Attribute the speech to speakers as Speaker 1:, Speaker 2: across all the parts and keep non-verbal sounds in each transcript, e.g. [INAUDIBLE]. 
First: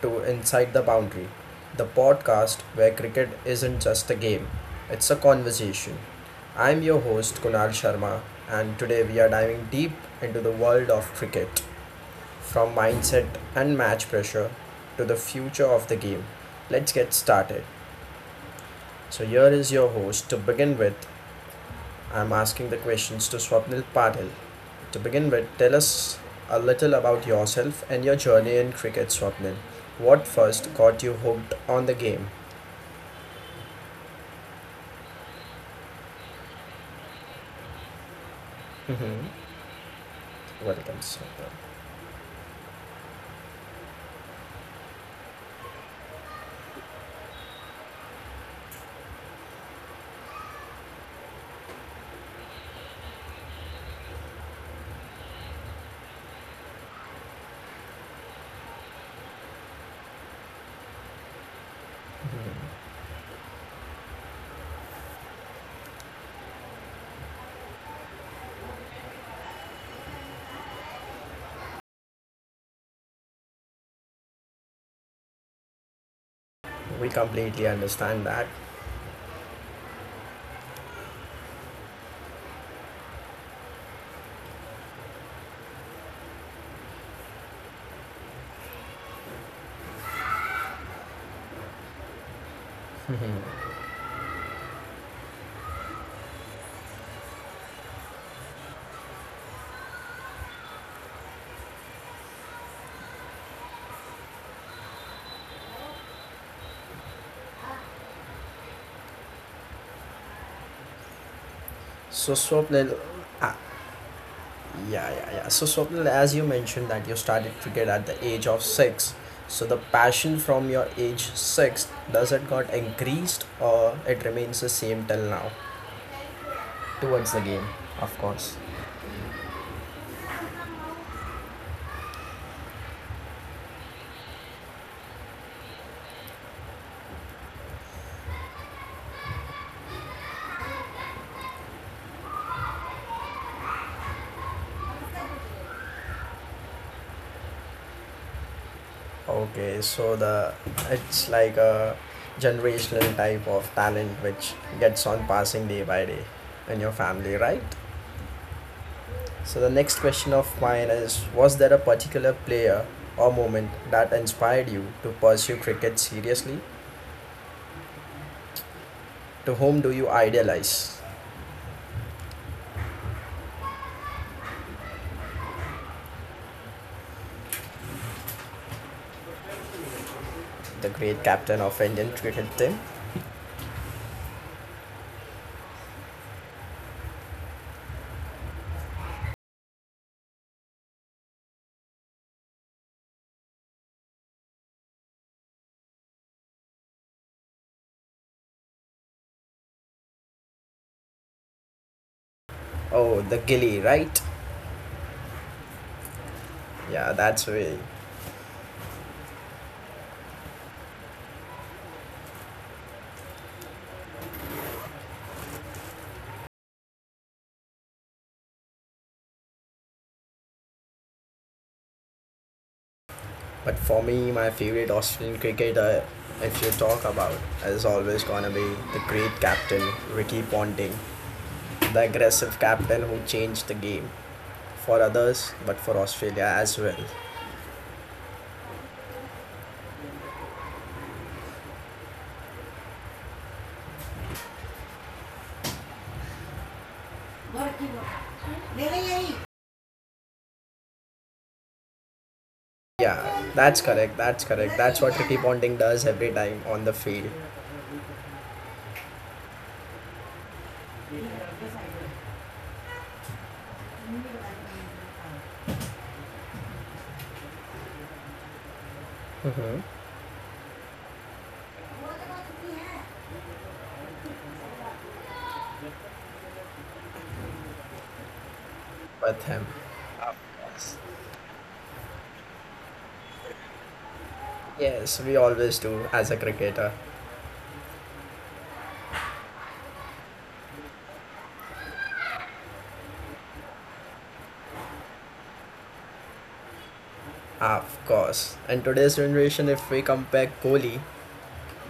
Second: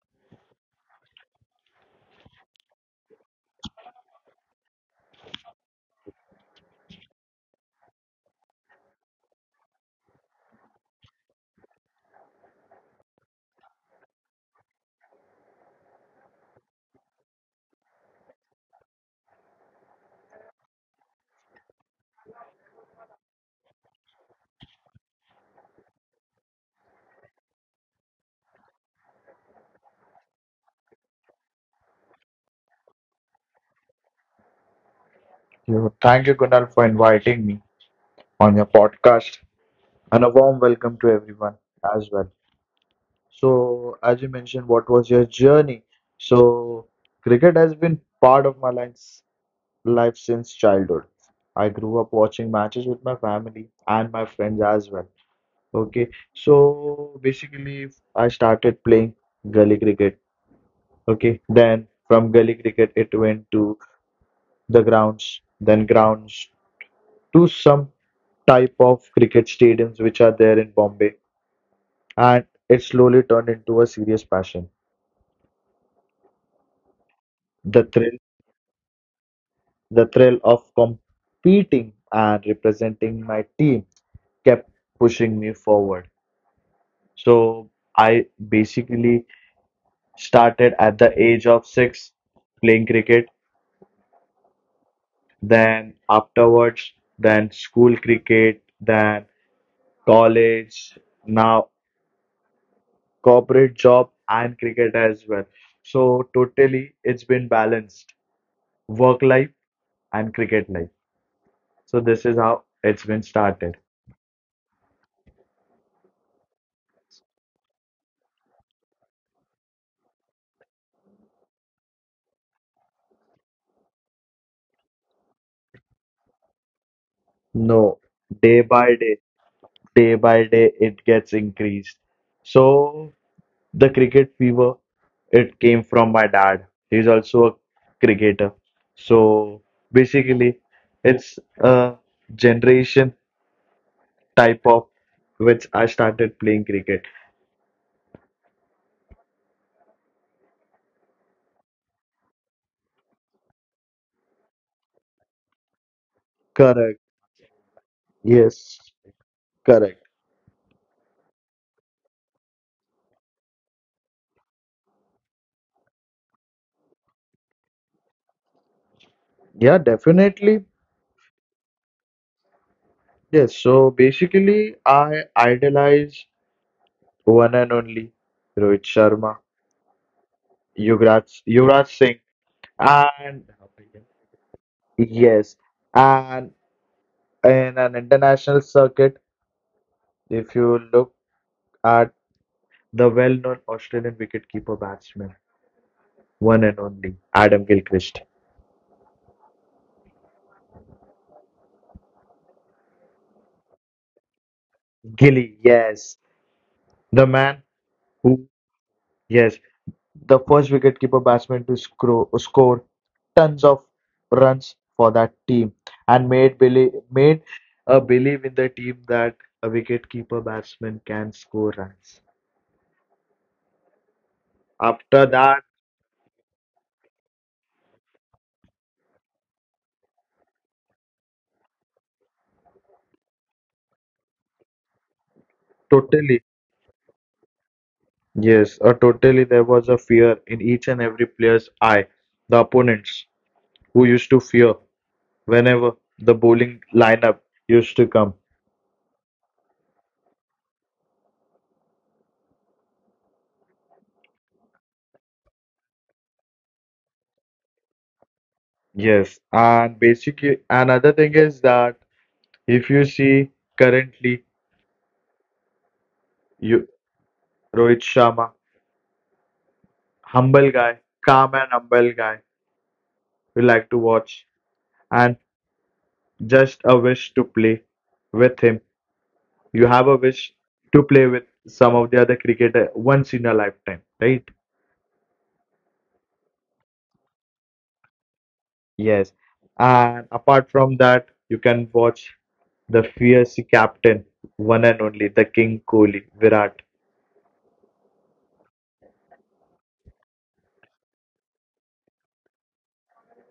Speaker 1: to Inside the Boundary, the podcast where cricket isn't just a game, it's a conversation. I'm your host, Kunal Sharma, and today we are diving deep into the world of cricket from mindset and match pressure to the future of the game. Let's get started. So, here is your host to begin with, I'm asking the questions to Swapnil Patil. To begin with, tell us a little about yourself and your journey in cricket, Swapnil. What first got you hooked on the game? [LAUGHS]
Speaker 2: You. Thank you, Kunal, for inviting me on your podcast, and a warm welcome to
Speaker 1: Mm-hmm.
Speaker 2: everyone as well.
Speaker 1: Well done, Swapnil.
Speaker 2: So, as you mentioned, what was your journey? So, cricket has been part of my life since childhood. I grew up watching matches with my family and my friends as well. Okay, so basically, I started playing gully cricket. Okay, then from gully cricket, it went to the grounds, then grounds to some type of cricket stadiums which are there in Bombay, and it slowly turned into a serious passion. The thrill,
Speaker 1: We completely understand
Speaker 2: the
Speaker 1: that.
Speaker 2: thrill of competing and representing my team kept pushing me forward. So I basically started at the age of six playing cricket, then afterwards, then school cricket, then college, now corporate job and cricket as well. So totally, it's been balanced work life and cricket life. So this is how it's been started.
Speaker 1: So, Swapnil, ah, yeah, yeah, yeah. So, Swapnil, as you mentioned that you started cricket at the age of six. So, the passion from your age six, does it got increased or it remains the same till now?
Speaker 2: No, day
Speaker 1: Towards
Speaker 2: by
Speaker 1: the
Speaker 2: day,
Speaker 1: game, of course.
Speaker 2: day by day, it gets increased. So the cricket fever, it came from my dad. He's also a cricketer. So basically, it's a generation type of which I started playing cricket.
Speaker 1: Okay, so the it's like a generational type of talent which gets on
Speaker 2: Correct.
Speaker 1: passing day by day in your
Speaker 2: Yes.
Speaker 1: family, right?
Speaker 2: Correct.
Speaker 1: So the next question of mine is was there a particular player or moment that inspired you to pursue cricket seriously?
Speaker 2: Yeah, definitely.
Speaker 1: To whom do you idealize?
Speaker 2: Yes. So basically, I idolize one and only Rohit Sharma, Yuvraj Singh,
Speaker 1: The great captain of
Speaker 2: and
Speaker 1: Indian cricket team?
Speaker 2: yes, and in an international circuit, if you look at the well-known Australian wicketkeeper batsman, one and only Adam Gilchrist.
Speaker 1: Oh, the Gilly, right?
Speaker 2: Gilly, yes, the man
Speaker 1: Yeah,
Speaker 2: who,
Speaker 1: that's way.
Speaker 2: yes, the first wicketkeeper batsman to score tons of runs for that team, and made a believe in the team that a wicketkeeper batsman can score runs.
Speaker 1: But
Speaker 2: After
Speaker 1: for me,
Speaker 2: that,
Speaker 1: my favorite Australian cricketer, if you talk about, is always gonna be the great captain Ricky Ponting, the aggressive captain who changed the game for
Speaker 2: totally.
Speaker 1: others, but for Australia as well.
Speaker 2: Yes, totally there was a fear in each and every player's eye. The opponents who used to fear whenever the bowling lineup used to come.
Speaker 1: Yeah, that's correct. That's correct. That's what Ricky Ponting does every time on the field
Speaker 2: Yes, and basically another thing is that if you see currently, you Rohit Sharma, humble guy, calm and humble guy, we like to watch, and just a wish to play with him. You have a wish to
Speaker 1: with
Speaker 2: play
Speaker 1: him.
Speaker 2: with some
Speaker 1: Of
Speaker 2: of the other
Speaker 1: course.
Speaker 2: cricketer once in a lifetime, right?
Speaker 1: Yes, we always do as a cricketer.
Speaker 2: Yes. And apart from that, you can watch the fierce captain, one and only, the King Kohli, Virat.
Speaker 1: Of course. And today's generation, if we compare Kohli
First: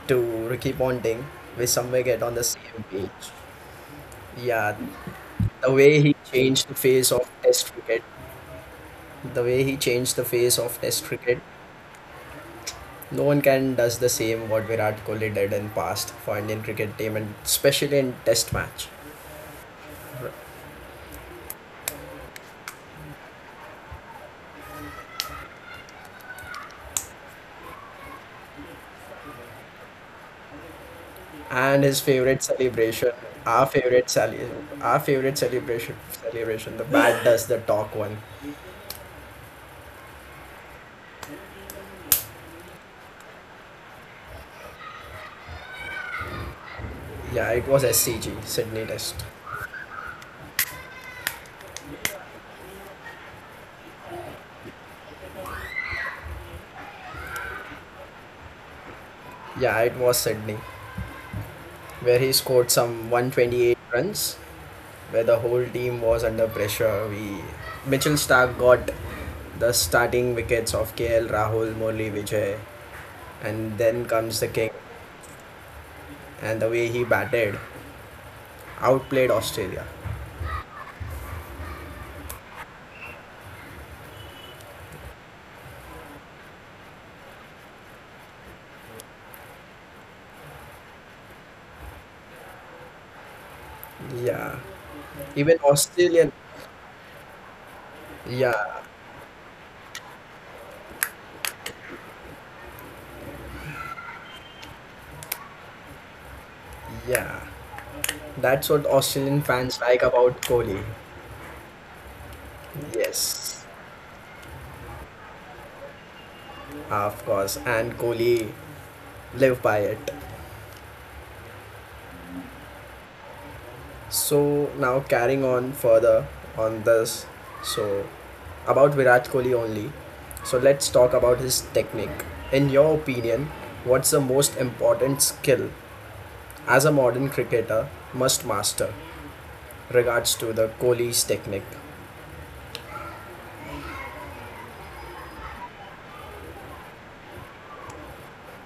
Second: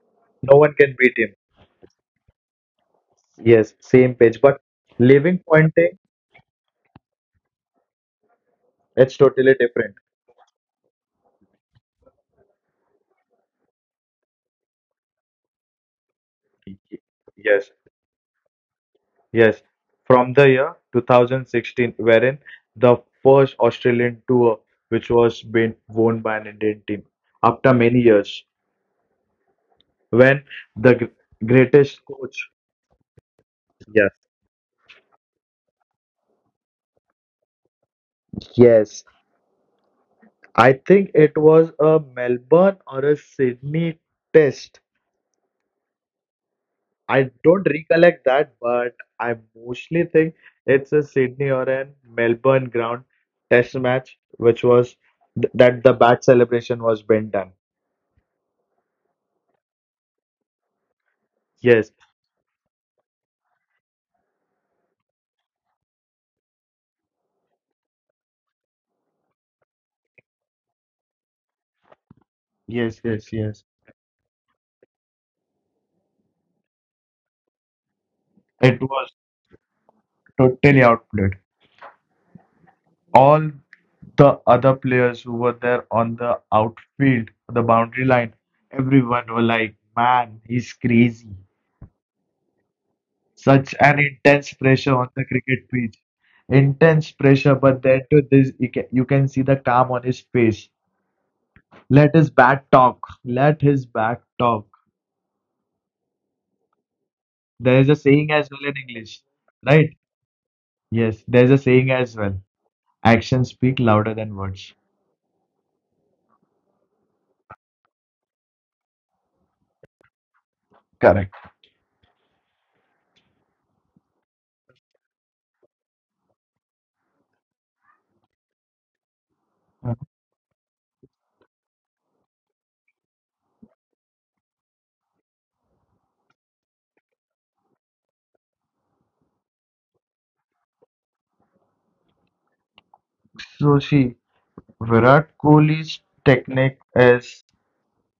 Speaker 1: to
Speaker 2: No
Speaker 1: Ricky
Speaker 2: one can
Speaker 1: Ponting,
Speaker 2: beat him.
Speaker 1: we somewhere get on the same page.
Speaker 2: Yes, same page. But
Speaker 1: Yeah,
Speaker 2: living
Speaker 1: the way
Speaker 2: pointing,
Speaker 1: he changed the face of Test cricket,
Speaker 2: it's
Speaker 1: the
Speaker 2: totally
Speaker 1: way he
Speaker 2: different.
Speaker 1: changed the face of Test cricket, no one can does the same what Virat Kohli did in past for Indian cricket team and
Speaker 2: Yes.
Speaker 1: especially in Test match.
Speaker 2: Yes, from the year 2016, wherein the first Australian tour, which was being won by an Indian team after many years, when the
Speaker 1: And his
Speaker 2: greatest
Speaker 1: favorite
Speaker 2: coach,
Speaker 1: celebration, our favorite
Speaker 2: yes,
Speaker 1: sali, our favorite celebration. The bat [LAUGHS] does the talk one.
Speaker 2: yes, I think it was a Melbourne or a Sydney test. I
Speaker 1: Yeah, it
Speaker 2: don't
Speaker 1: was SCG
Speaker 2: recollect that,
Speaker 1: Sydney
Speaker 2: but
Speaker 1: Test.
Speaker 2: I mostly think it's a Sydney or a Melbourne ground test match, which was th that the bat celebration was being done.
Speaker 1: Yeah, it was Sydney
Speaker 2: Yes.
Speaker 1: where he scored some 128 runs where the whole team was under pressure. We Mitchell Starc got the starting wickets of KL Rahul, Murli Vijay,
Speaker 2: Yes, yes,
Speaker 1: and
Speaker 2: yes.
Speaker 1: then comes the king. And the way he batted,
Speaker 2: It was
Speaker 1: outplayed Australia.
Speaker 2: totally outplayed. All the other players who were there on the outfield, the boundary line, everyone were like, man, he's crazy. Such an
Speaker 1: Yeah,
Speaker 2: intense pressure on the
Speaker 1: even
Speaker 2: cricket pitch.
Speaker 1: Australian.
Speaker 2: Intense pressure, but then to
Speaker 1: Yeah,
Speaker 2: this, you can see the calm on his face. Let his bat talk. Let his bat talk.
Speaker 1: yeah.
Speaker 2: There is a saying as
Speaker 1: That's
Speaker 2: well
Speaker 1: what
Speaker 2: in English,
Speaker 1: Australian fans like
Speaker 2: right?
Speaker 1: about Kohli.
Speaker 2: Yes, there's a saying as well.
Speaker 1: Yes,
Speaker 2: Actions speak louder than words.
Speaker 1: of course. And Kohli live by it.
Speaker 2: Correct.
Speaker 1: So now carrying on further on this, so about Virat Kohli only. So let's talk about his technique. In your opinion, what's the most important skill as a modern cricketer must master regards to the Kohli's technique?
Speaker 2: Joshi, Virat Kohli's technique is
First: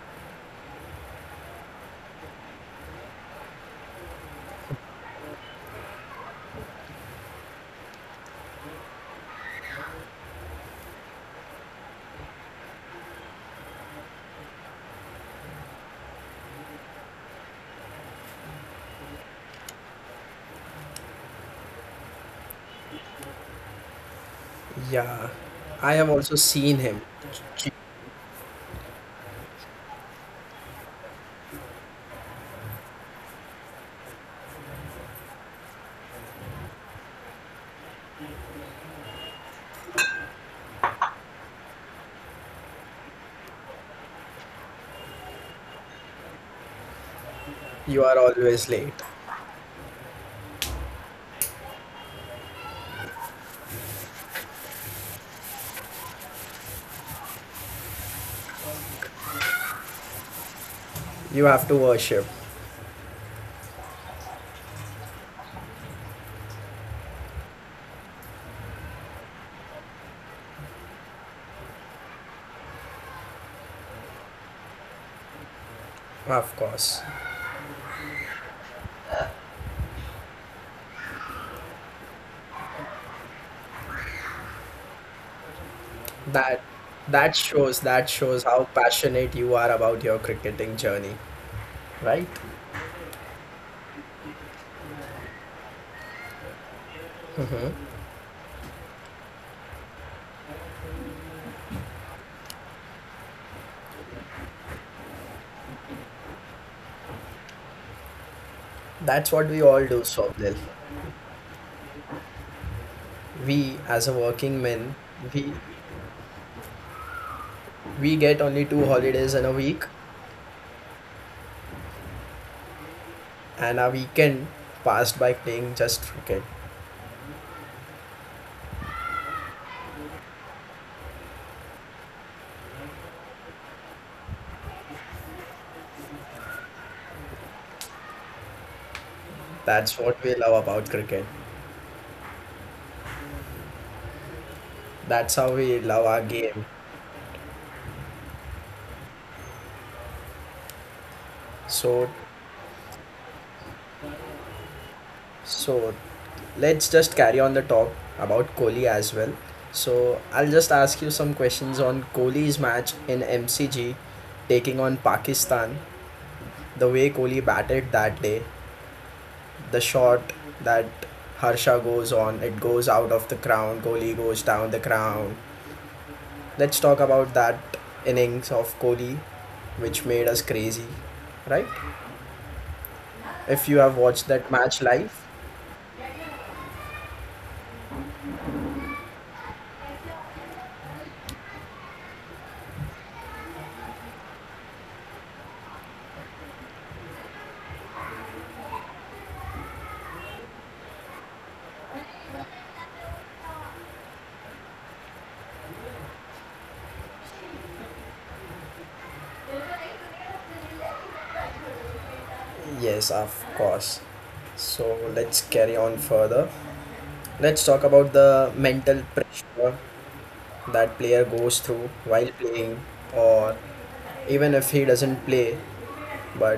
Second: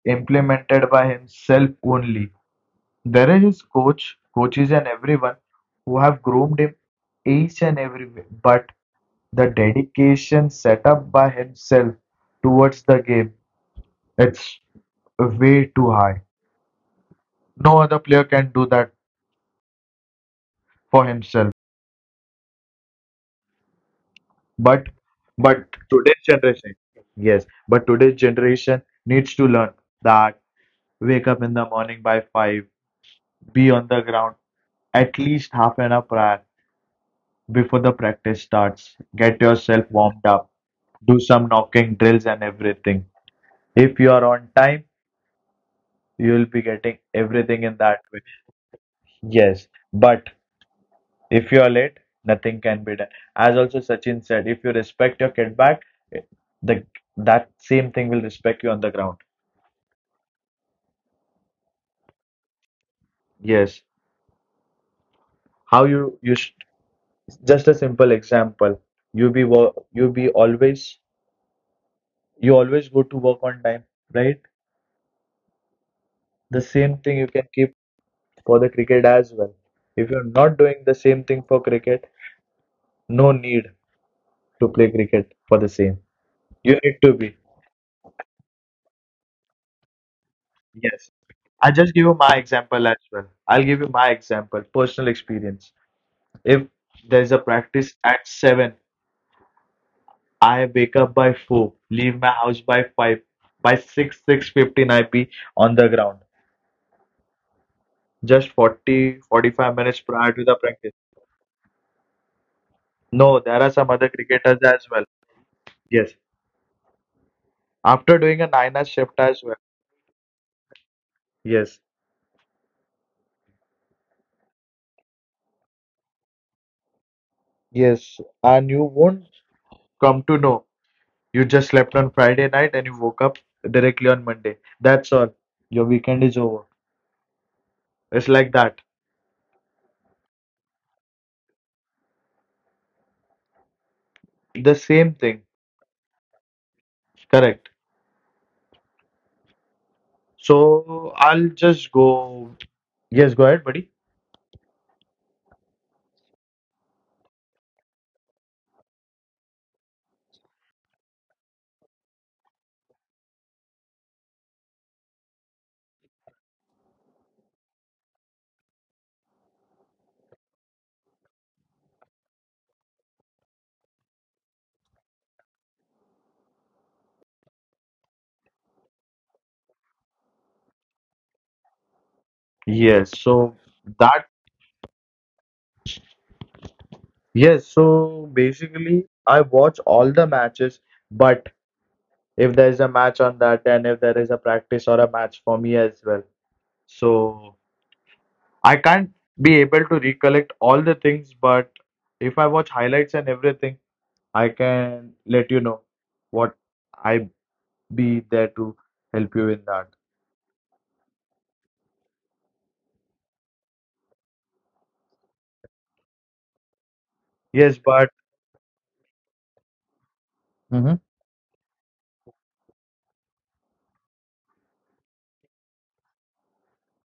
Speaker 2: implemented by himself only. There is his coaches and everyone who have groomed him each and every way. But the dedication set up by himself towards the game, it's way too high. No other player can do that for himself. But
Speaker 1: Yeah,
Speaker 2: but
Speaker 1: I
Speaker 2: today's
Speaker 1: have also
Speaker 2: generation,
Speaker 1: seen him.
Speaker 2: yes, but today's generation needs to learn that wake up in the morning by five. Be on the ground at least half an hour prior before the practice starts. Get yourself warmed up. Do some knocking drills and everything. If you are on time, you'll be getting everything in that way.
Speaker 1: You are always late.
Speaker 2: Yes, but if you are late, nothing can be done. As also Sachin said, if you respect your kickback, the that same thing will respect you on the ground.
Speaker 1: You have to worship,
Speaker 2: Yes, how you you sh- just a simple example. You be wo- you be always you always go to work on time, right? The same
Speaker 1: of
Speaker 2: thing you can
Speaker 1: course.
Speaker 2: keep for the cricket as well. If you're not doing the same thing for cricket, no need to play cricket for the same. You need
Speaker 1: That
Speaker 2: to be.
Speaker 1: that shows how passionate you are about your
Speaker 2: Yes.
Speaker 1: cricketing journey,
Speaker 2: I just give you my
Speaker 1: right?
Speaker 2: example as well. I'll give you my example, personal experience. If there is a practice at
Speaker 1: Mhm.
Speaker 2: seven, I wake up by four, leave my house by five. By six, 6:15, I be on the ground. Just 40, 45
Speaker 1: That's what
Speaker 2: minutes
Speaker 1: we
Speaker 2: prior
Speaker 1: all
Speaker 2: to
Speaker 1: do,
Speaker 2: the practice.
Speaker 1: Swapnil.
Speaker 2: No, there are some other
Speaker 1: We, as
Speaker 2: cricketers
Speaker 1: a
Speaker 2: as well.
Speaker 1: working men, we
Speaker 2: Yes, after doing a
Speaker 1: we
Speaker 2: 9-hour
Speaker 1: get only
Speaker 2: shift
Speaker 1: two
Speaker 2: as well.
Speaker 1: holidays in a week,
Speaker 2: Yes.
Speaker 1: and our weekend passed by playing just cricket.
Speaker 2: Yes, and you won't come to know. You just slept on Friday night and you woke up directly on Monday. That's all. Your weekend is over. It's like that.
Speaker 1: That's what we love about cricket.
Speaker 2: The same thing.
Speaker 1: That's how we love our game.
Speaker 2: Correct. So I'll just go.
Speaker 1: So,
Speaker 2: Yes, go ahead, buddy.
Speaker 1: so let's just carry on the talk about Kohli as well. So I'll just ask you some questions on Kohli's match in MCG, taking on Pakistan. The way Kohli batted that day, the shot that Harsha goes on, it goes out of the crown, Kohli goes down the crown. Let's talk about that innings of Kohli, which made us crazy, right?
Speaker 2: Yes,
Speaker 1: If you
Speaker 2: that,
Speaker 1: have watched that match live,
Speaker 2: yes, so basically I watch all the matches, but if there is a match on that, and if there is a practice or a match for me as well. So I can't be able to recollect all the things, but if I watch highlights and everything, I can let you know what I be there to help you in that.
Speaker 1: yes, of course. So let's carry on further.
Speaker 2: Yes,
Speaker 1: Let's
Speaker 2: but.
Speaker 1: talk about the mental pressure
Speaker 2: Mhm.
Speaker 1: that player goes through while playing or even if he doesn't play, but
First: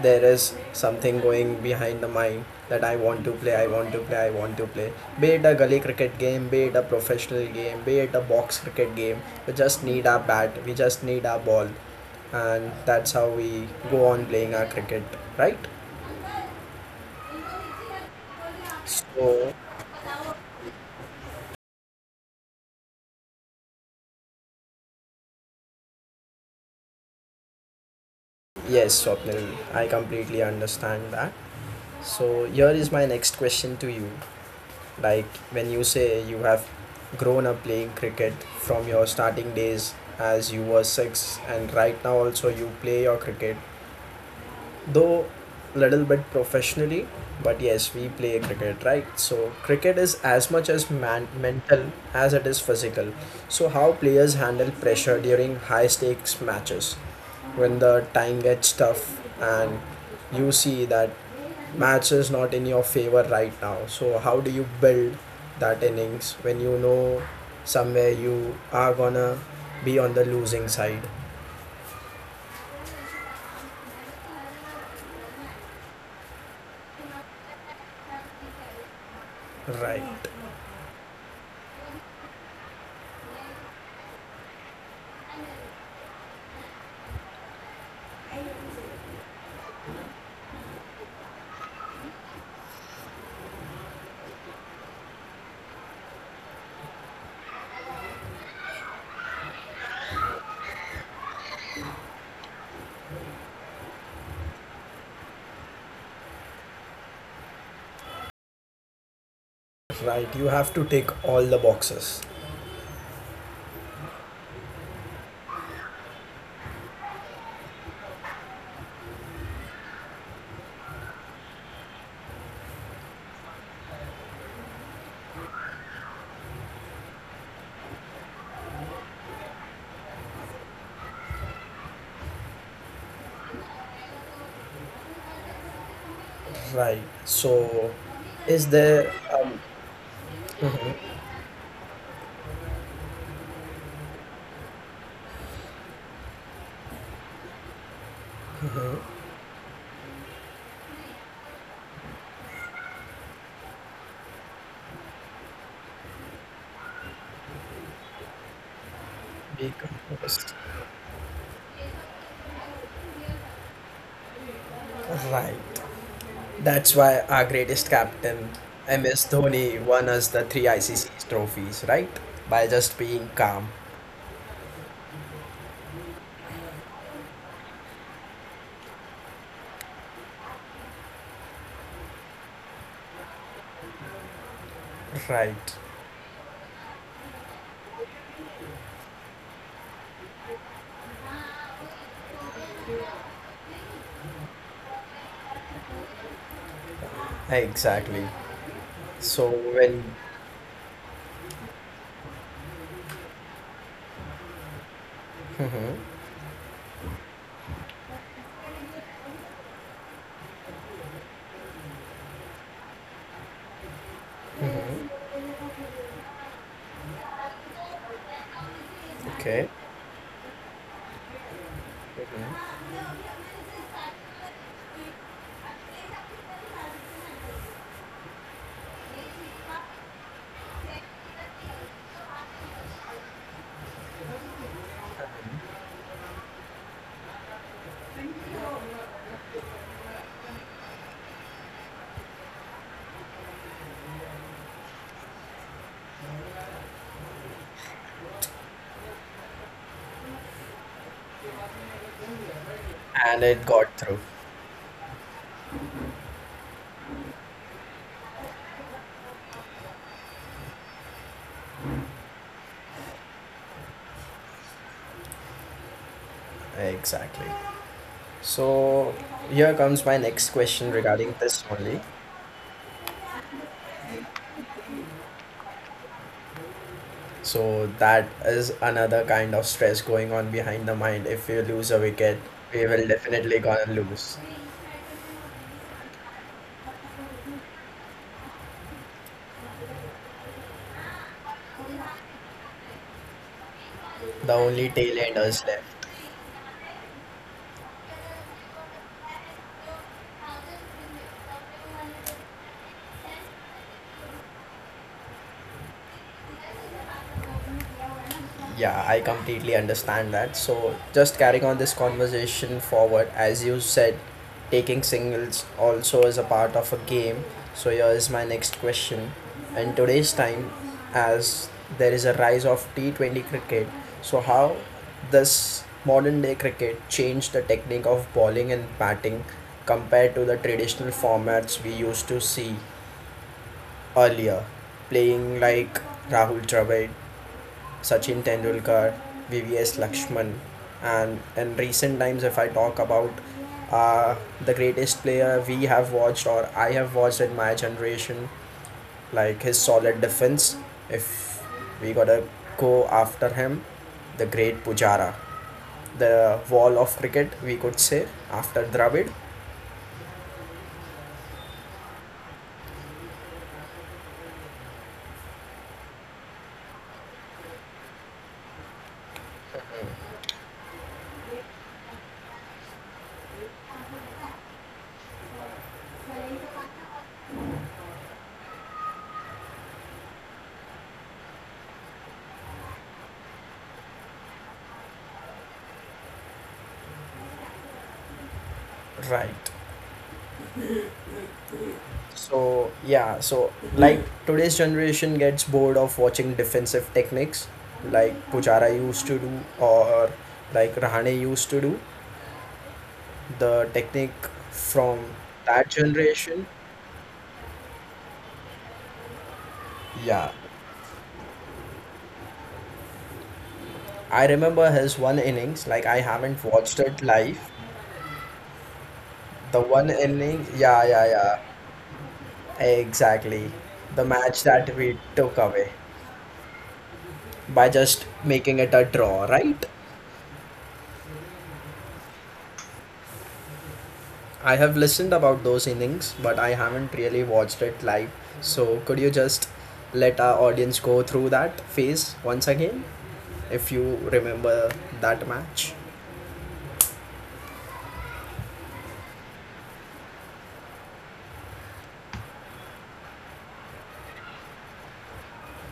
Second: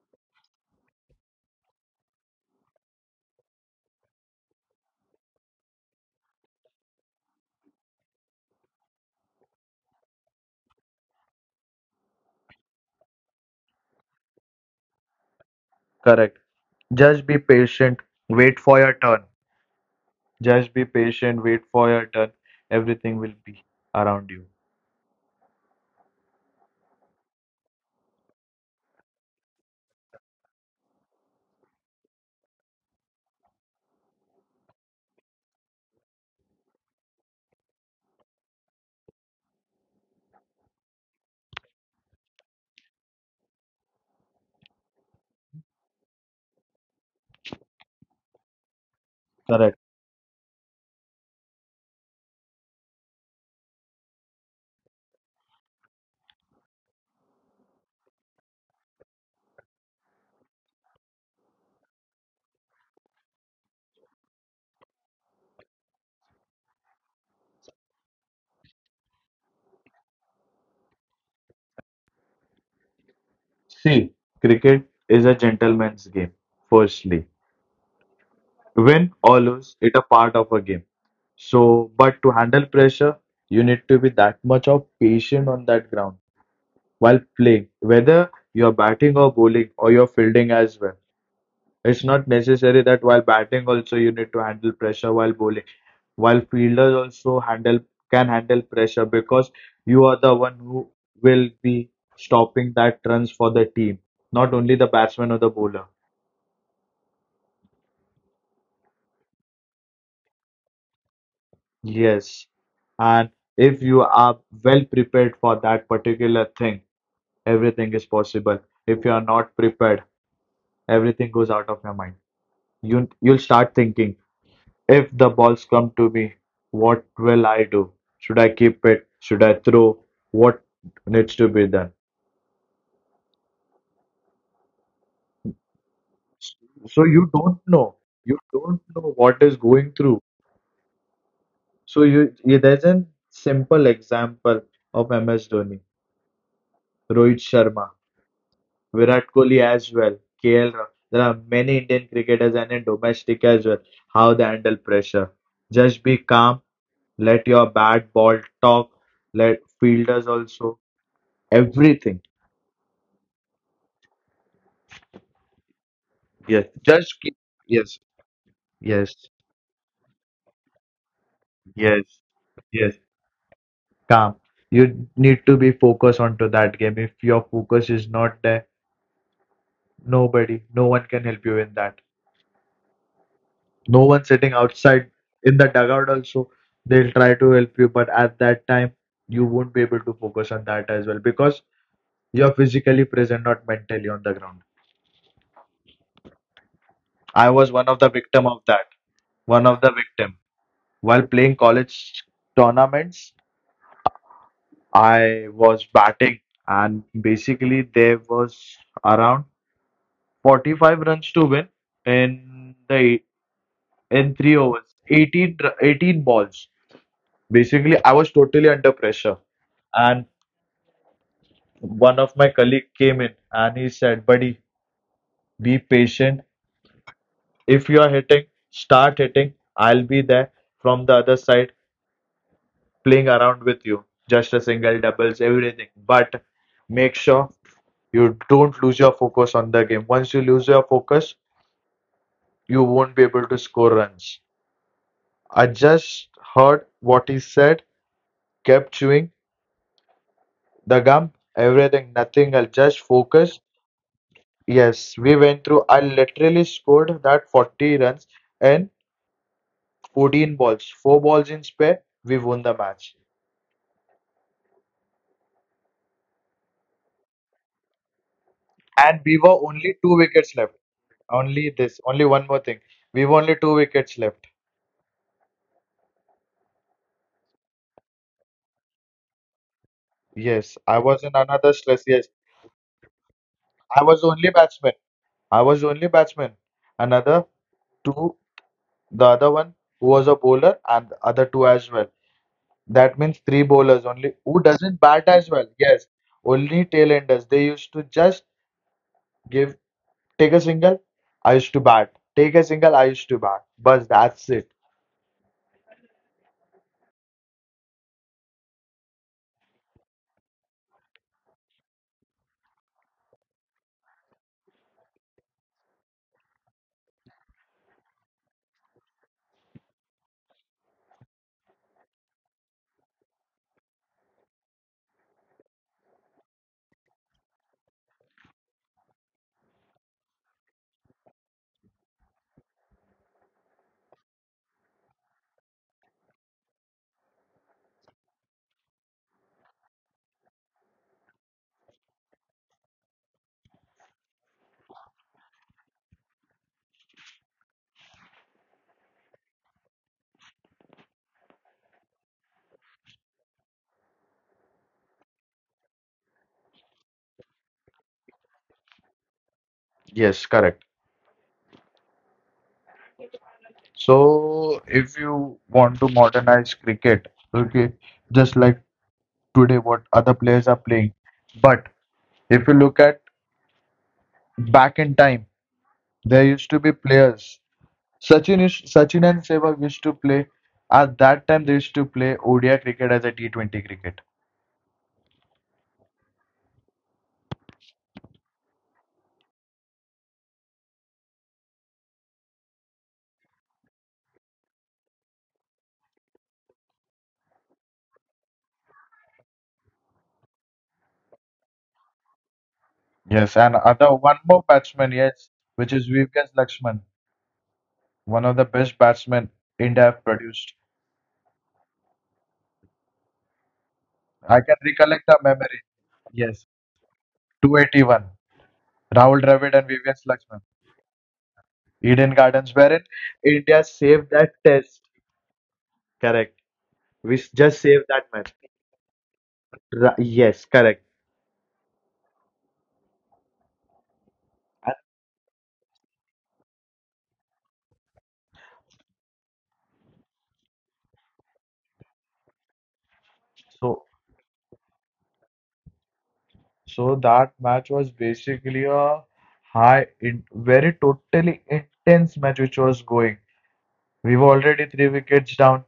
Speaker 1: there is something going behind the mind that I want to play, I want to play, I want to play. Be it a gully cricket game, be it a professional game, be it a box cricket game, we just need our bat, we just need our ball, and that's how we go on playing our cricket, right?
Speaker 2: Correct. Just be patient. Wait for your turn.
Speaker 1: So,
Speaker 2: Just be patient. Wait for your turn. Everything will be around you.
Speaker 1: yes, Swapnil, I completely understand that. So, here is my next question to you. Like when you say you have grown up playing cricket from your starting days as you were six, and right now also you play your cricket, though little bit professionally, but yes we play cricket, right? So cricket
Speaker 2: Correct.
Speaker 1: is as much as man- mental as it is physical. So how players handle pressure during high stakes matches when the time gets tough and you see that match is not in your favor right now, so how do you build that innings when you know somewhere you are gonna be on the losing side?
Speaker 2: See, cricket is a gentleman's game, firstly. Win or lose,
Speaker 1: Right.
Speaker 2: it's a part of a game. So, but to handle pressure, you need to be that much of patient on that ground while playing, whether you're batting or bowling or you're fielding as well. It's not necessary that while batting also you need to handle pressure while bowling. While fielders also handle can handle pressure, because you are the one who will be stopping that runs for the team, not only the batsman or the bowler.
Speaker 1: Right, you have to tick all the boxes.
Speaker 2: Yes. And if you are well prepared for that particular thing, everything is possible. If you are not prepared, everything goes out of your mind. You'll start thinking, if the balls come to me, what will I do? Should I keep it? Should I throw? What needs to be done?
Speaker 1: Right.
Speaker 2: So you
Speaker 1: So,
Speaker 2: don't know.
Speaker 1: is
Speaker 2: You
Speaker 1: there
Speaker 2: don't know what is going through.
Speaker 1: Mhm.
Speaker 2: So there's a simple example of MS Dhoni, Rohit Sharma, Virat Kohli as well, KL Rahul. There are many Indian cricketers and in domestic as well. How they handle pressure. Just be calm. Let your bat ball talk.
Speaker 1: Big.
Speaker 2: Let fielders also. Everything.
Speaker 1: Right. That's
Speaker 2: Yes.
Speaker 1: why our
Speaker 2: Just keep.
Speaker 1: greatest
Speaker 2: Yes.
Speaker 1: captain, MS
Speaker 2: Yes.
Speaker 1: Dhoni, won us the three ICC trophies, right?
Speaker 2: Yes.
Speaker 1: By just being
Speaker 2: Yes.
Speaker 1: calm.
Speaker 2: Calm. You need to be focused onto that game. If your focus is not there, nobody, no one can help you in that. No one sitting outside
Speaker 1: Right.
Speaker 2: in the dugout also, they'll try to help you, but at that time you won't be able to focus on that as well, because you're physically present, not mentally on the ground. I was one
Speaker 1: Exactly.
Speaker 2: of the victim of that.
Speaker 1: So when
Speaker 2: One of the victim, while playing college tournaments, I
Speaker 1: Mhm.
Speaker 2: was batting, and basically there was around 45 runs to win in the in 3 overs, 18 balls. Basically I was totally under
Speaker 1: Okay.
Speaker 2: pressure. And one of my
Speaker 1: Mhm.
Speaker 2: colleague came in and he said, "Buddy, be patient. If you are hitting, start hitting. I'll be there from the other side playing around with you. Just a single, doubles, everything. But make sure you don't lose your focus on the game. Once you lose your focus, you won't be able to score runs." I just heard what he said, kept chewing the gum, everything, nothing else, just
Speaker 1: And it
Speaker 2: focus.
Speaker 1: got through.
Speaker 2: Yes, we went through. I literally scored that 40 runs in 14 balls, 4 balls in spare, we won the match.
Speaker 1: Exactly. So
Speaker 2: And we were
Speaker 1: here comes
Speaker 2: only
Speaker 1: my
Speaker 2: 2
Speaker 1: next
Speaker 2: wickets
Speaker 1: question
Speaker 2: left.
Speaker 1: regarding this
Speaker 2: Only
Speaker 1: only.
Speaker 2: this, only one more thing. We were only 2 wickets left.
Speaker 1: So that is another kind of stress going on behind
Speaker 2: Yes,
Speaker 1: the
Speaker 2: I
Speaker 1: mind.
Speaker 2: was
Speaker 1: If
Speaker 2: in
Speaker 1: we
Speaker 2: another
Speaker 1: lose a
Speaker 2: stress.
Speaker 1: wicket,
Speaker 2: Yes,
Speaker 1: we will definitely gonna
Speaker 2: I was
Speaker 1: lose.
Speaker 2: only batsman. I was only batsman. Another two, the other one who was a bowler, and the other two as well. That means three bowlers only
Speaker 1: The
Speaker 2: who
Speaker 1: only
Speaker 2: doesn't
Speaker 1: tail
Speaker 2: bat as
Speaker 1: enders
Speaker 2: well. Yes,
Speaker 1: left.
Speaker 2: only tail enders. They used to just give, take a single, I used to bat. Take a single, I used to bat. But that's it.
Speaker 1: Yeah, I completely understand that. So, just carrying on this conversation forward, as you said, taking singles also is a part of a game. So, here is my next question. In today's time, as there is a rise of T20 cricket, so how does modern day cricket change the technique of bowling and batting compared to the traditional formats we used to see earlier? Playing like Rahul Dravid, Sachin Tendulkar, VVS Lakshman, and in recent times, if I talk about uh, the greatest player we have watched or I have watched in my generation, like his solid defense, if we gotta go after him, the great Pujara, the wall of cricket, we could say, after Dravid.
Speaker 2: Yes, correct. So if you want to modernize cricket, okay, just like today what other players are playing. But if you look at back in time, there used to be players. Sachin and Sehwag used to play. At that time they used to play ODI cricket as a T20 cricket.
Speaker 1: Right. So yeah, so like today's generation gets bored of watching defensive techniques like Pujara used to do or like Rahane used to do.
Speaker 2: Yes, and
Speaker 1: The
Speaker 2: other
Speaker 1: technique
Speaker 2: one more batsman,
Speaker 1: from
Speaker 2: yes,
Speaker 1: that
Speaker 2: which is Vivek
Speaker 1: generation.
Speaker 2: Lakshman, one of the best batsmen India have
Speaker 1: Yeah.
Speaker 2: produced.
Speaker 1: I
Speaker 2: I can
Speaker 1: remember his
Speaker 2: recollect
Speaker 1: one
Speaker 2: the
Speaker 1: innings,
Speaker 2: memory.
Speaker 1: like I haven't
Speaker 2: Yes,
Speaker 1: watched it live.
Speaker 2: 281. Rahul Dravid
Speaker 1: The
Speaker 2: and
Speaker 1: one
Speaker 2: Vivian
Speaker 1: inning,
Speaker 2: Lakshman.
Speaker 1: yeah, yeah, yeah.
Speaker 2: Eden Gardens, wherein
Speaker 1: Exactly.
Speaker 2: India
Speaker 1: The
Speaker 2: saved that
Speaker 1: match that
Speaker 2: test.
Speaker 1: we took away
Speaker 2: Correct. We just
Speaker 1: by
Speaker 2: saved
Speaker 1: just
Speaker 2: that match.
Speaker 1: making it a draw, right?
Speaker 2: Yes, correct.
Speaker 1: I have
Speaker 2: And
Speaker 1: listened about those innings, but I haven't really watched it live. So could you just let our audience go through that phase once again, if
Speaker 2: so,
Speaker 1: you remember that match?
Speaker 2: so that match was basically a very totally intense match which was going. We were already three wickets down.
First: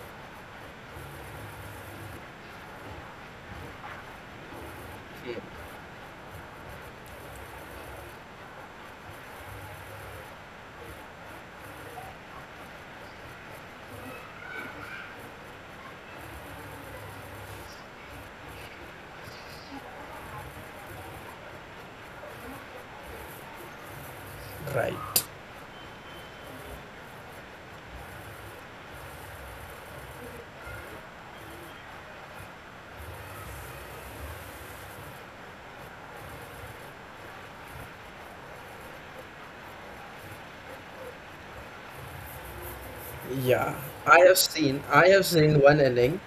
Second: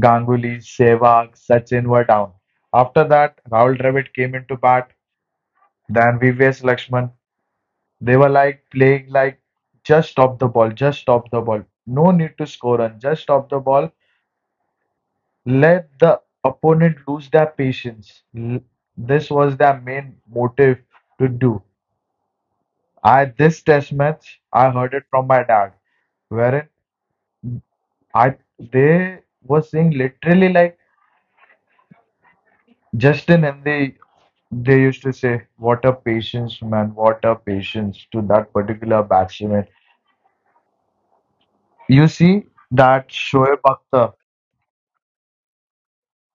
Speaker 2: Ganguly, Sehwag, Sachin were down. After that, Rahul Dravid came into bat.
Speaker 1: Okay.
Speaker 2: Then VVS Lakshman, they were like playing like, just stop the ball, just stop the ball. No need to score run, just stop the ball. Let the opponent lose their patience. This was their main motive to do. I This test match, I heard it
Speaker 1: Right.
Speaker 2: from my dad, wherein I they were saying literally like Justin, and they used to say, what a patience, man, what a patience to that particular batsman. You see that Shoaib
Speaker 1: Yeah.
Speaker 2: Akhtar.
Speaker 1: I have seen. I have seen one inning.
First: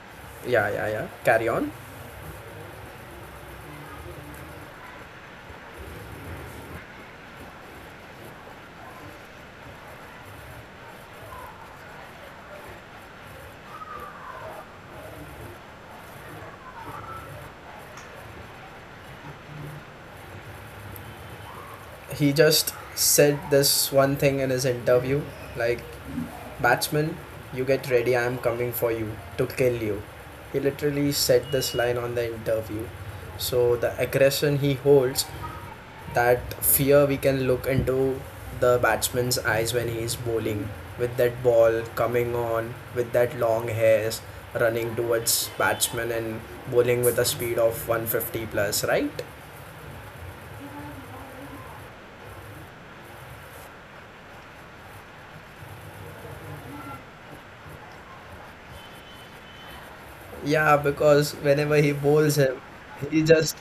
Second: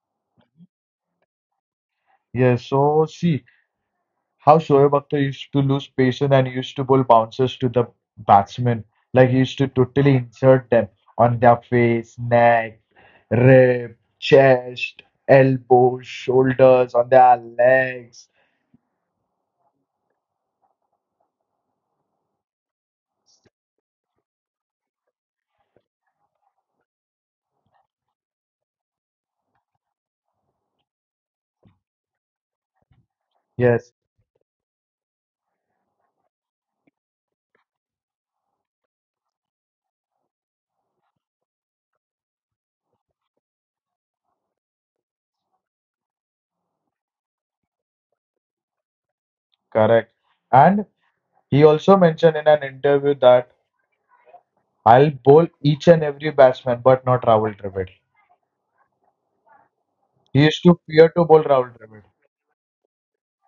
Speaker 1: Yeah, yeah, yeah. Carry on.
Speaker 2: Yes, so see how Shoaib Akhtar used to lose patience and used to bowl bouncers to the batsmen. Like he used to totally insert them on their face, neck, rib, chest, elbows, shoulders, on their legs.
Speaker 1: He just said this one thing in his interview like, batsman, you get ready, I am coming for you to kill you. He literally said this line on the interview. So
Speaker 2: Yes,
Speaker 1: the aggression he holds, that fear we can look into the batsman's eyes when he is bowling, with that ball coming on with that long hairs running towards batsman and bowling with a speed of 150 plus, right?
Speaker 2: correct. And he also mentioned in an interview that, I'll bowl each and every batsman, but not Rahul Dravid. He used
Speaker 1: Yeah,
Speaker 2: to fear
Speaker 1: because
Speaker 2: to bowl
Speaker 1: whenever
Speaker 2: Rahul
Speaker 1: he
Speaker 2: Dravid.
Speaker 1: bowls him, he just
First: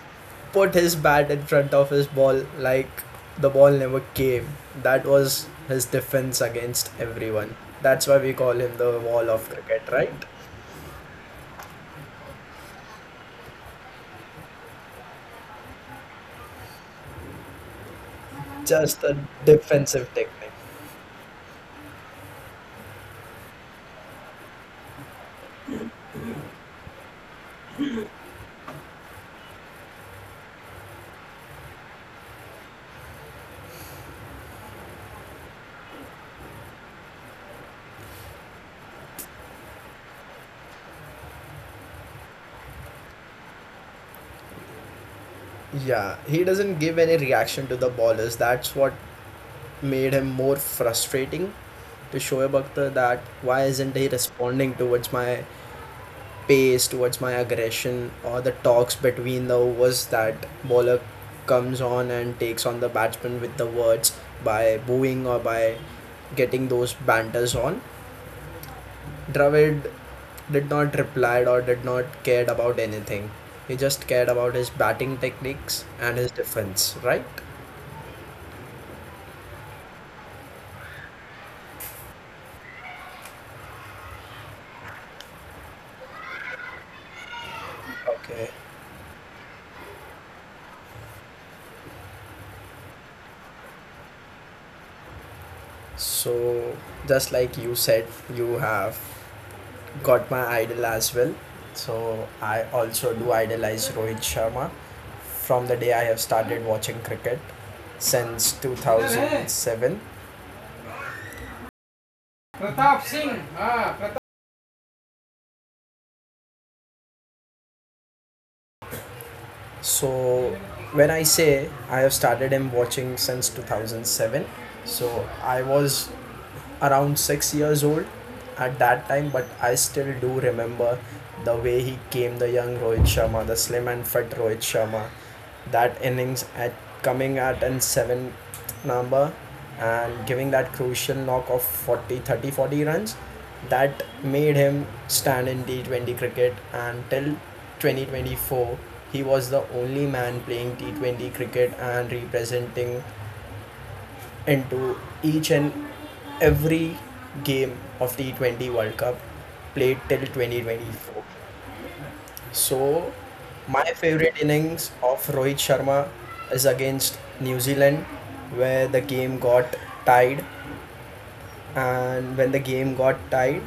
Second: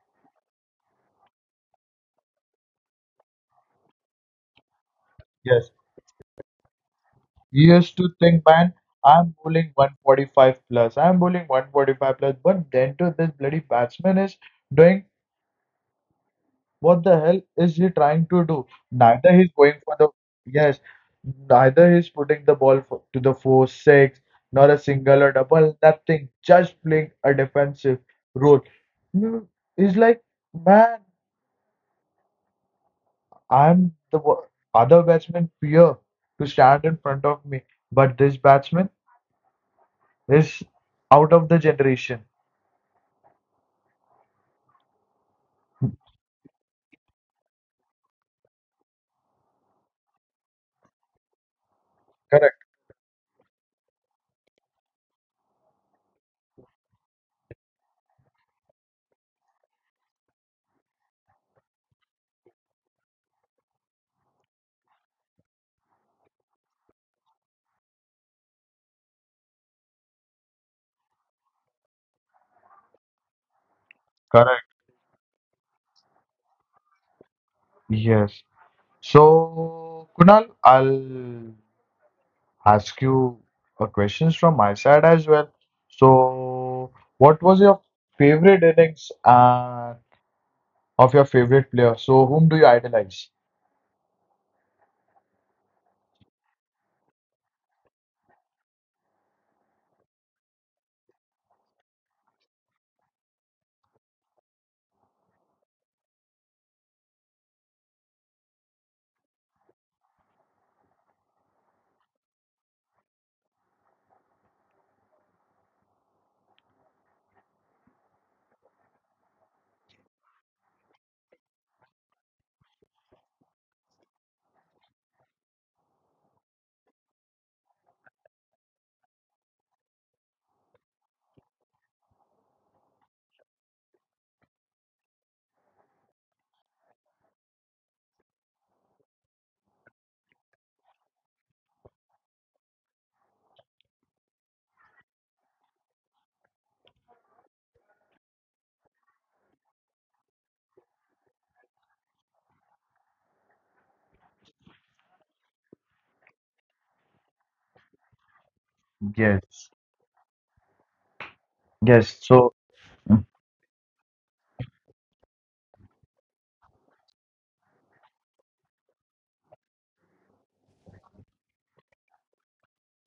Speaker 1: put his bat in front of his ball like the ball never came. That was
Speaker 2: Yes.
Speaker 1: his defense against everyone.
Speaker 2: You used
Speaker 1: That's
Speaker 2: to
Speaker 1: why we
Speaker 2: think,
Speaker 1: call
Speaker 2: man,
Speaker 1: him the wall
Speaker 2: I'm
Speaker 1: of
Speaker 2: bowling
Speaker 1: cricket, right?
Speaker 2: 145 plus, I'm bowling 145 plus, but then to this bloody batsman is doing, what the hell is he trying to do?
Speaker 1: Just a
Speaker 2: Neither he's going for
Speaker 1: defensive
Speaker 2: the,
Speaker 1: technique.
Speaker 2: yes, neither he's putting the ball for, to the four, six, not a single or double, nothing, just playing a defensive role. No, it's like, man, I'm the wo- other batsman fear to stand in front of me, but this batsman is out of the generation.
Speaker 1: Yeah, he doesn't give any reaction to the ballers. That's what made him more frustrating to Shoaib
Speaker 2: Correct.
Speaker 1: Akhtar, that why isn't he responding towards my pace, towards my aggression, or the talks between the overs that bowler comes on and takes on the batsman with the words by booing or by getting those banters on. Dravid did not reply or did not cared about anything. He just cared about his
Speaker 2: Correct.
Speaker 1: batting techniques and his defense, right?
Speaker 2: Yes. So, Kunal, I'll ask you a questions from my side as well. So, what was your
Speaker 1: Okay.
Speaker 2: favorite innings of your favorite player? So, whom do you idolize?
Speaker 1: So just like you said, you have got my idol as well. So I also do idolize Rohit Sharma from the day I have started watching cricket since 2007. Pratap Singh So when I say I have started him watching since 2007, so I was around 6 years old at that time, but I still do remember the way he came, the young Rohit Sharma, the slim and fit Rohit Sharma. That innings at coming at in seventh number and giving that crucial knock of 40, 30, 40 runs that made him stand in T20 cricket, and till 2024 he was the only man playing T20 cricket and representing into each and every game of T20 World Cup
Speaker 2: Yes.
Speaker 1: played till 2024.
Speaker 2: Yes. So,
Speaker 1: So, my favorite innings of Rohit Sharma is against New Zealand, where the game got tied. And when the game got tied,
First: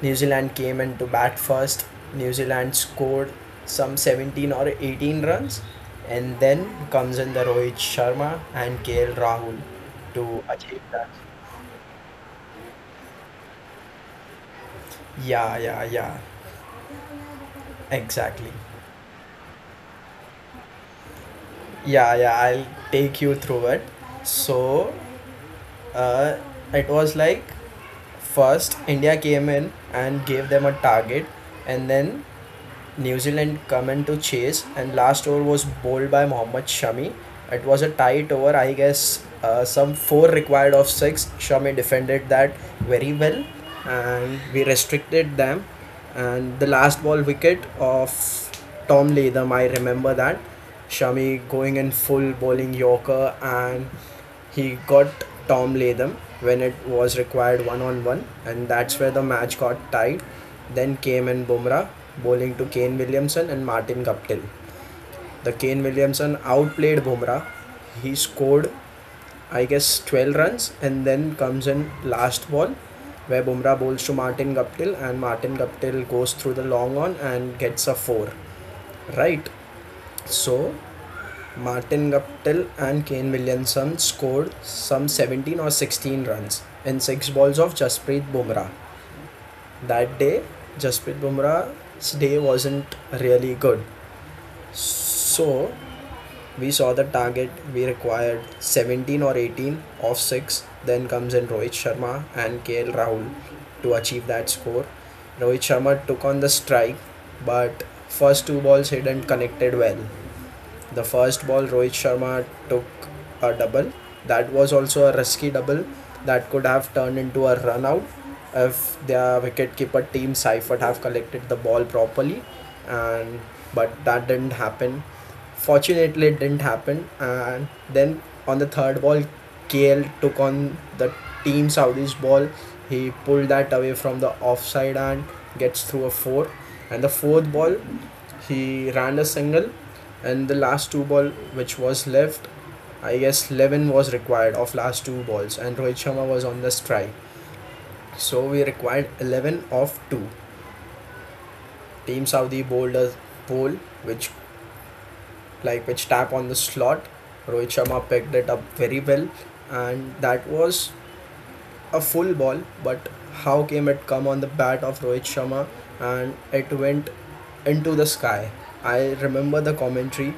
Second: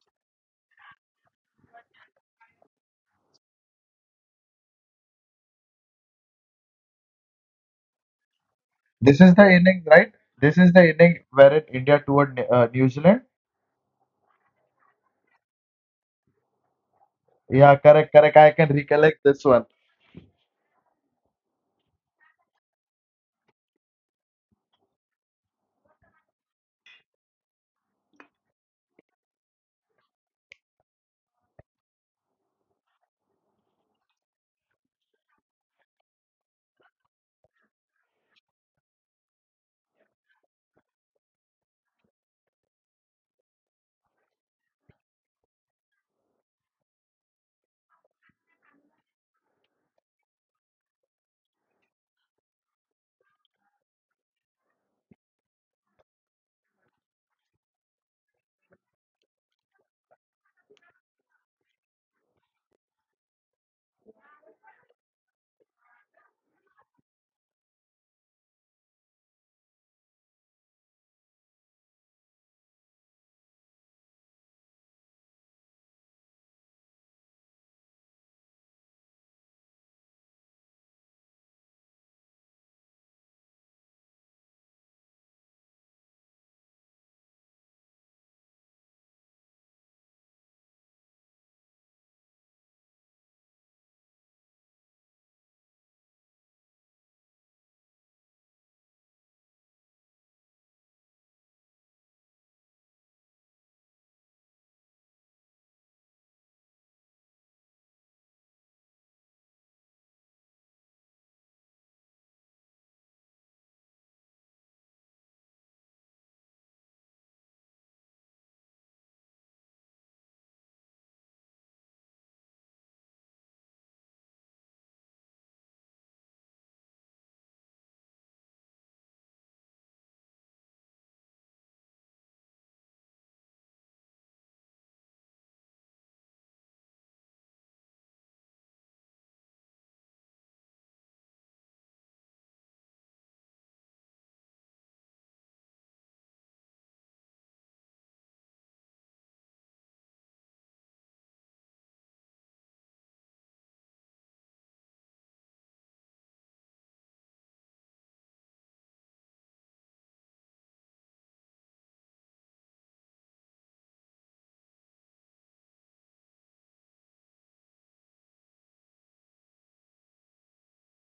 Speaker 1: New Zealand came in to bat first. New Zealand scored some 17 or 18 runs, and then comes in the Rohit Sharma and KL
Speaker 2: this is the
Speaker 1: Rahul
Speaker 2: inning, right?
Speaker 1: to
Speaker 2: This is
Speaker 1: achieve
Speaker 2: the
Speaker 1: that.
Speaker 2: inning wherein India toured New Zealand.
Speaker 1: Yeah, yeah, yeah.
Speaker 2: Yeah, correct, correct. I
Speaker 1: Exactly.
Speaker 2: can recollect this one.
Speaker 1: Yeah, yeah. I'll take you through it. So, uh, it was like first India came in and gave them a target, and then New Zealand come in to chase. And last over was bowled by Mohammad Shami. It was a tight over, I guess. Some four required of six. Shami defended that very well, and we restricted them. And the last ball wicket of Tom Latham, I remember that Shami going in full bowling Yorker and he got Tom Latham when it was required one on one, and that's where the match got tied. Then came in Bumrah bowling to Kane Williamson and Martin Guptill. The Kane Williamson outplayed Bumrah. He scored, I guess, 12 runs, and then comes in last ball where Bumrah bowls to Martin Guptill, and Martin Guptill goes through the long on and gets a 4, right? So Martin Guptill and Kane Williamson scored some 17 or 16 runs in 6 balls of Jasprit Bumrah. That day, Jasprit Bumrah's day wasn't really good. So we saw the target, we required 17 or 18 off 6, then comes in Rohit Sharma and KL Rahul to achieve that score. Rohit Sharma took on the strike, but first two balls he didn't connected well. The first ball, Rohit Sharma took a double. That was also a risky double that could have turned into a run out if their wicketkeeper team Seifert have collected the ball properly, and but that didn't happen. Fortunately, it didn't happen. And then on the third ball, KL took on the team Saudi's ball. He pulled that away from the offside and gets through a four. And the fourth ball, he ran a single, and the last two ball which was left, I guess 11 was required of last two balls, and Rohit Sharma was on the strike. So we required 11 of 2. Team Saudi bowled a ball which, which tap on the slot. Rohit Sharma picked it up very well, and that was a full ball, but how came it come on the bat of Rohit Sharma and it went into the sky? I remember the commentary.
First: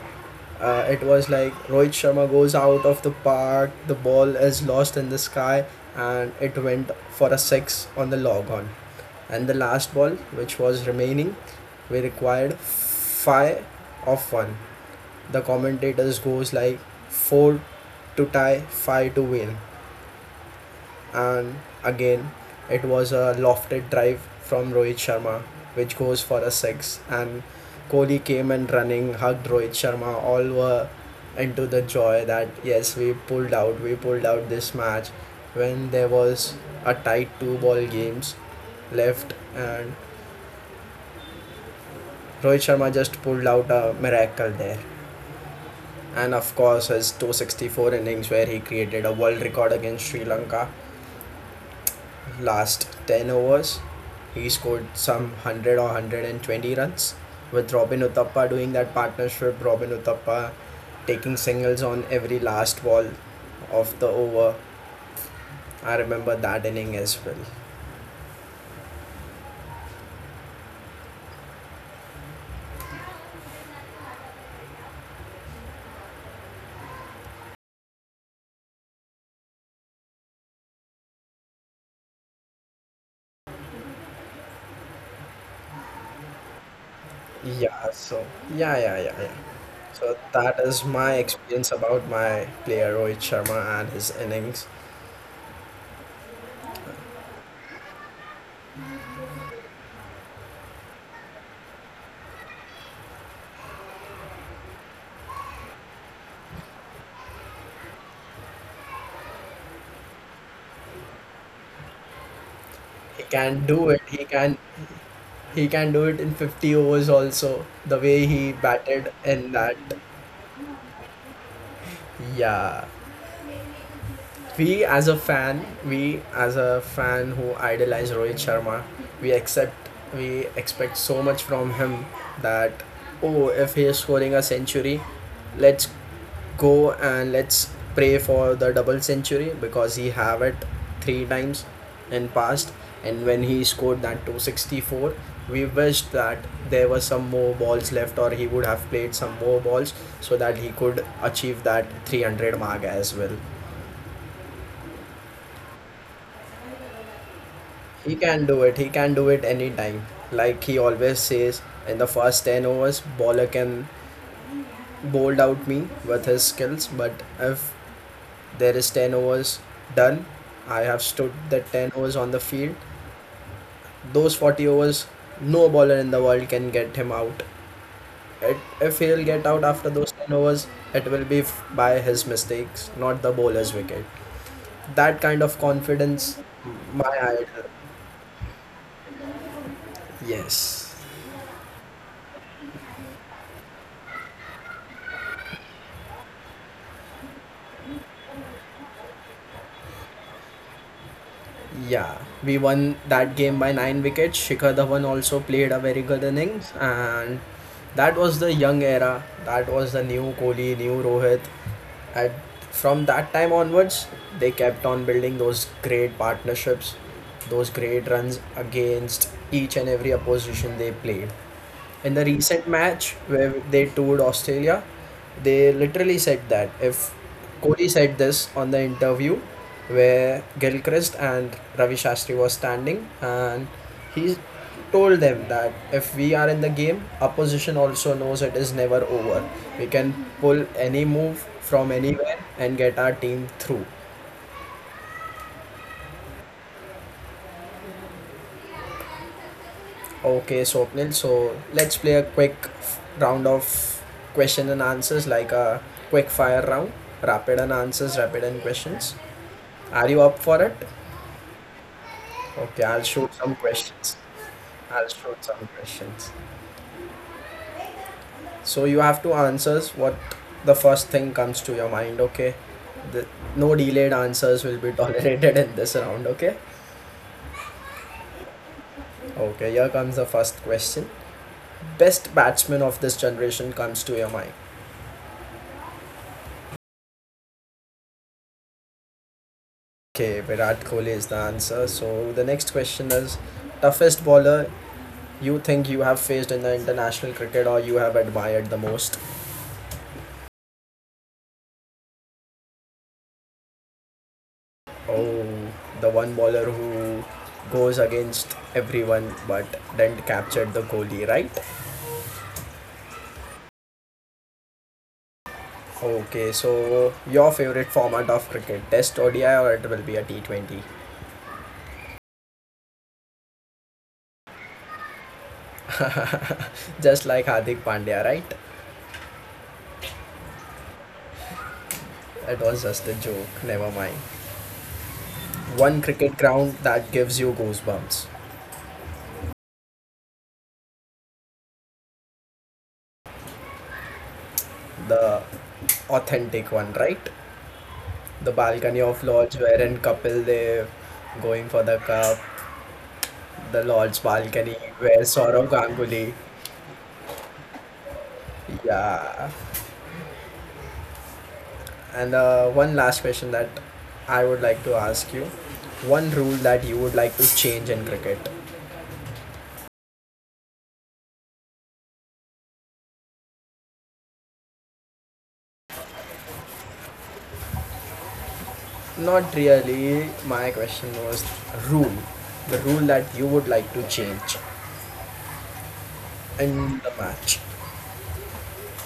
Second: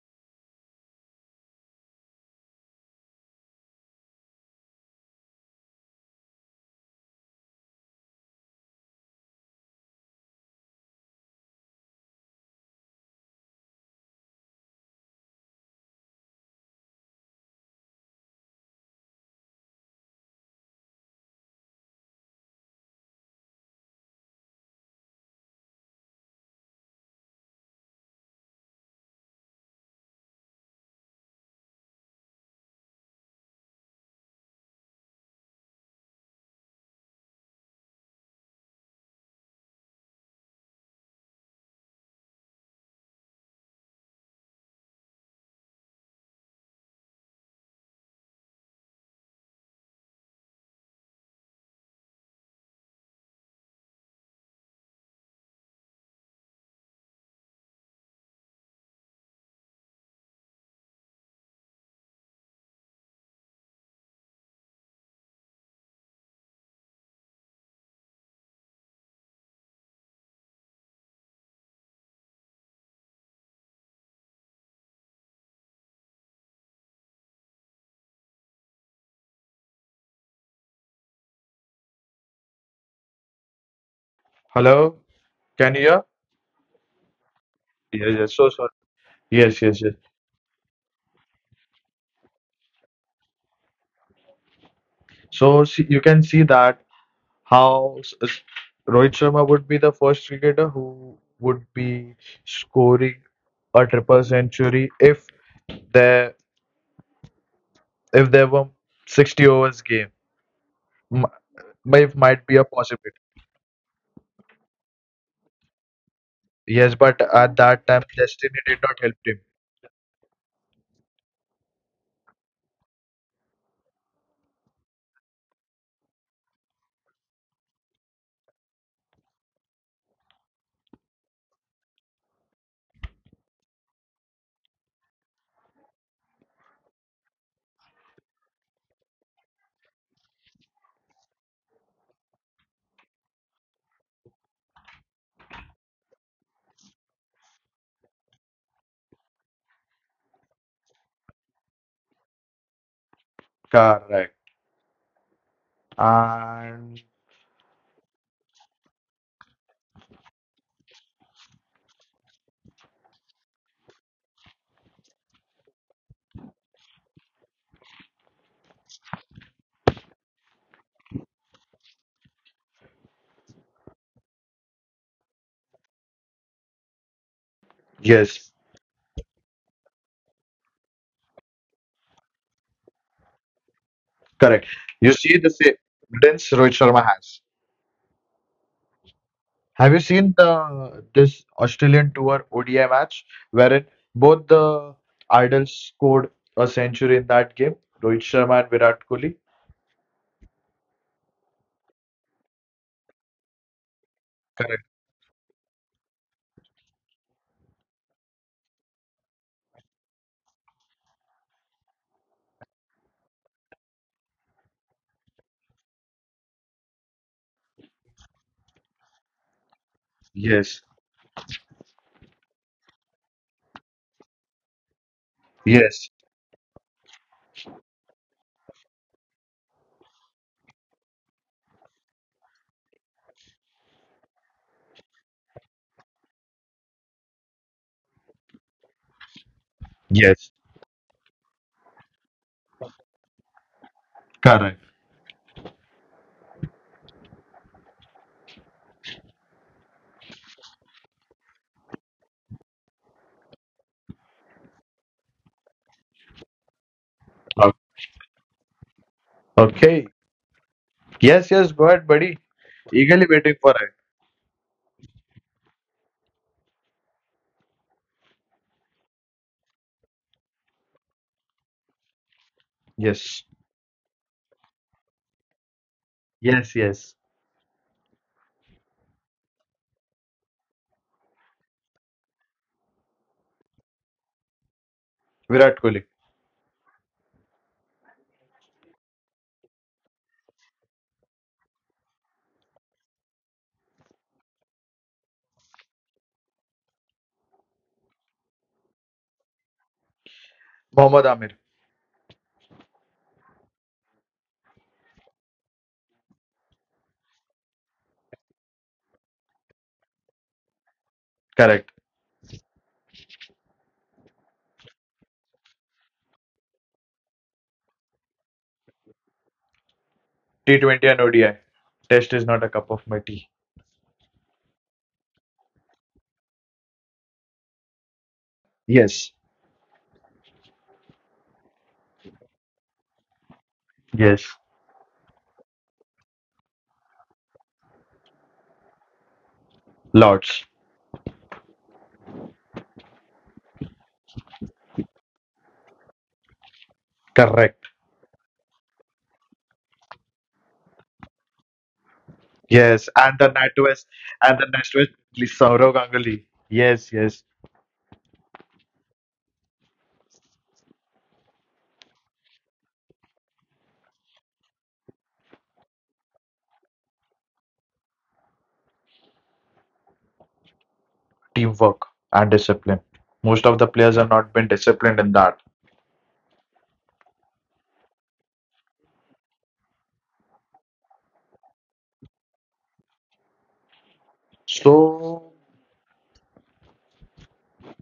Speaker 1: It was like Rohit Sharma goes out of the park, the ball is lost in the sky, and it went for a six on the log on. And the last ball, which was remaining, we required five of one. The commentators goes like four to tie, five to win, and again, it was a lofted drive from Rohit Sharma, which goes for a six. And Kohli came and running, hugged Rohit Sharma. All were into the joy that, yes, we pulled out this match when there was a tight two ball games left. And Rohit Sharma just pulled out a miracle there. And of course, his 264 innings, where he created a world record against Sri Lanka last 10 overs. He scored some 100 or 120 runs with Robin Uthappa doing that partnership. Robin Uthappa taking singles on every last ball of the over. I remember that inning as well.
Speaker 2: Hello, can you hear?
Speaker 1: Yeah,
Speaker 2: Yes,
Speaker 1: so
Speaker 2: yes. So sorry.
Speaker 1: yeah, yeah, yeah, yeah.
Speaker 2: Yes, yes, yes.
Speaker 1: So that is my experience about my player Rohit Sharma and his innings.
Speaker 2: So see, you can see that how Rohit Sharma would be the first cricketer who would be scoring a triple century there if there were 60 overs game. M- might be a possibility.
Speaker 1: He can do it. He can do it in 50
Speaker 2: Yes,
Speaker 1: overs
Speaker 2: but at
Speaker 1: also.
Speaker 2: that
Speaker 1: The
Speaker 2: time
Speaker 1: way he
Speaker 2: destiny did not
Speaker 1: batted
Speaker 2: help him.
Speaker 1: in that. Yeah. We as a fan who idolize Rohit Sharma, we accept we expect so much from him that, oh, if he is scoring a century, let's go and let's pray for the double century because he have it three times in past. And when he scored that 264, we wished that there were some more balls left or he would have played some more balls so that he could achieve that 300 mark as well.
Speaker 2: Correct. And
Speaker 1: He can do it. He can do it anytime. Like he always says, in the first 10 overs, bowler can bowled out me with his skills. But if there is 10 overs done, I have stood the 10 overs on the field. Those 40 overs, no bowler in the world can get him out.
Speaker 2: yes,
Speaker 1: If he'll get out after those 10 overs, it will be by his mistakes, not the bowler's wicket.
Speaker 2: correct. You
Speaker 1: That
Speaker 2: see
Speaker 1: kind
Speaker 2: the
Speaker 1: of
Speaker 2: same
Speaker 1: confidence,
Speaker 2: confidence Rohit Sharma
Speaker 1: my
Speaker 2: has.
Speaker 1: idol.
Speaker 2: Have you seen
Speaker 1: Yes.
Speaker 2: the this Australian Tour ODI match wherein both the idols scored a century in that game? Rohit Sharma and Virat Kohli.
Speaker 1: Yeah, we won that game by nine wickets. Shikhar
Speaker 2: Correct.
Speaker 1: Dhawan also played a very good innings, and that was the young era. That was the new Kohli, new Rohit. And from that time onwards, they kept on building those great partnerships, those great runs against each and every
Speaker 2: Yes.
Speaker 1: opposition they played. In the recent match where they toured Australia, they
Speaker 2: Yes.
Speaker 1: literally said that if Kohli said this on the interview where Gilchrist and Ravi Shastri was standing, and he told them that if we are in the game, opposition also knows it is never over. We can
Speaker 2: Yes.
Speaker 1: pull any move from anywhere and get our team through.
Speaker 2: Correct.
Speaker 1: Okay, Swapnil. So let's play a quick round of question and answers, like a quick fire round, rapid and
Speaker 2: O-
Speaker 1: answers, rapid and questions. Are
Speaker 2: Okay.
Speaker 1: you up for it?
Speaker 2: Yes. Yes. Go ahead, buddy.
Speaker 1: Okay, I'll
Speaker 2: Eagerly
Speaker 1: shoot some
Speaker 2: waiting for it.
Speaker 1: questions. I'll shoot some questions. So you have to answer what the first thing comes to your mind. Okay, the,
Speaker 2: Yes.
Speaker 1: no delayed answers will be [LAUGHS] tolerated in this round. Okay.
Speaker 2: Yes. Yes.
Speaker 1: Okay, here comes the first question. Best batsman of this generation comes to your mind.
Speaker 2: Virat Kohli.
Speaker 1: Okay, Virat Kohli is the answer. So the next question is toughest bowler you think you have faced in the international cricket or you have admired the most?
Speaker 2: Mohammad Amir.
Speaker 1: Oh, the one bowler who goes against everyone but didn't capture the Kohli, right?
Speaker 2: Correct.
Speaker 1: Okay, so your favorite format of cricket, Test ODI, or it will be a T20?
Speaker 2: T20 and ODI. Test is not a cup of my tea.
Speaker 1: Just like Hardik Pandya, right?
Speaker 2: Yes.
Speaker 1: It was just a joke, never mind.
Speaker 2: Yes.
Speaker 1: One cricket ground that gives you goosebumps.
Speaker 2: Lords.
Speaker 1: The authentic one, right? The balcony
Speaker 2: Correct.
Speaker 1: of lodge wherein Kapil Dev going for the cup, the lodge
Speaker 2: Yes, and
Speaker 1: balcony
Speaker 2: the
Speaker 1: where
Speaker 2: NatWest,
Speaker 1: Saurav
Speaker 2: and the
Speaker 1: Ganguly.
Speaker 2: NatWest Saurav Ganguly. Yes, yes,
Speaker 1: Yeah. And one last question that I would like to ask you. One rule that you would like to change in cricket.
Speaker 2: teamwork and discipline. Most of the players have not been disciplined in that.
Speaker 1: Not really. My question was rule. The rule that you would like to change
Speaker 2: So
Speaker 1: in the match.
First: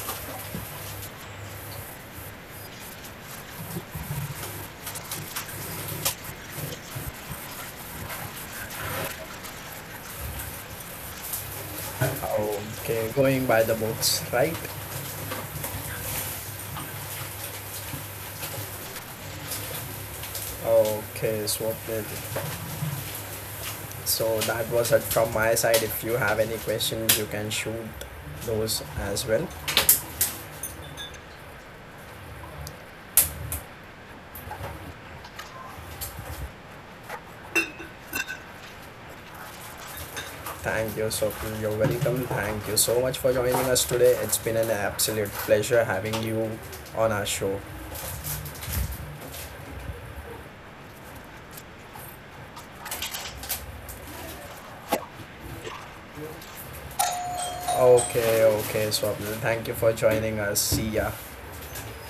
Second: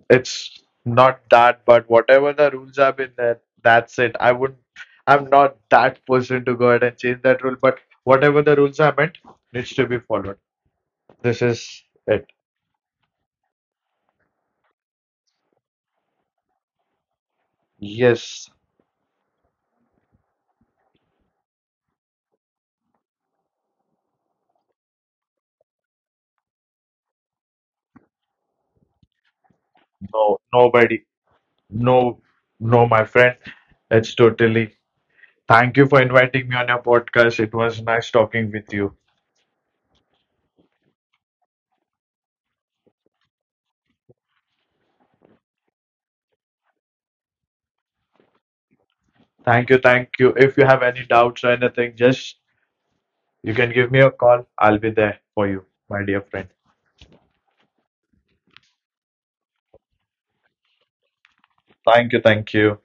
Speaker 2: it's not that, but whatever the rules have been there, that's it. I would, I'm not that person to go ahead and change that rule, but whatever the rules are meant needs to be followed. This is it.
Speaker 1: Okay, going by the books, right?
Speaker 2: Yes,
Speaker 1: Okay, Swapnil. So that was it from my side. If you have any questions, you can shoot those as well.
Speaker 2: no, nobody, no, no, my friend. It's totally, thank you for inviting me on your podcast. It was nice talking with you.
Speaker 1: Thank you, so you're welcome. Thank you so much for joining us today. It's been an absolute pleasure having you on our show.
Speaker 2: Thank you, thank you. If you have any doubts or anything, just you can give me a call. I'll be there for you, my dear friend.
Speaker 1: Okay, okay, Swapnil. Thank you for joining us. See ya.
Speaker 2: Thank you, thank you.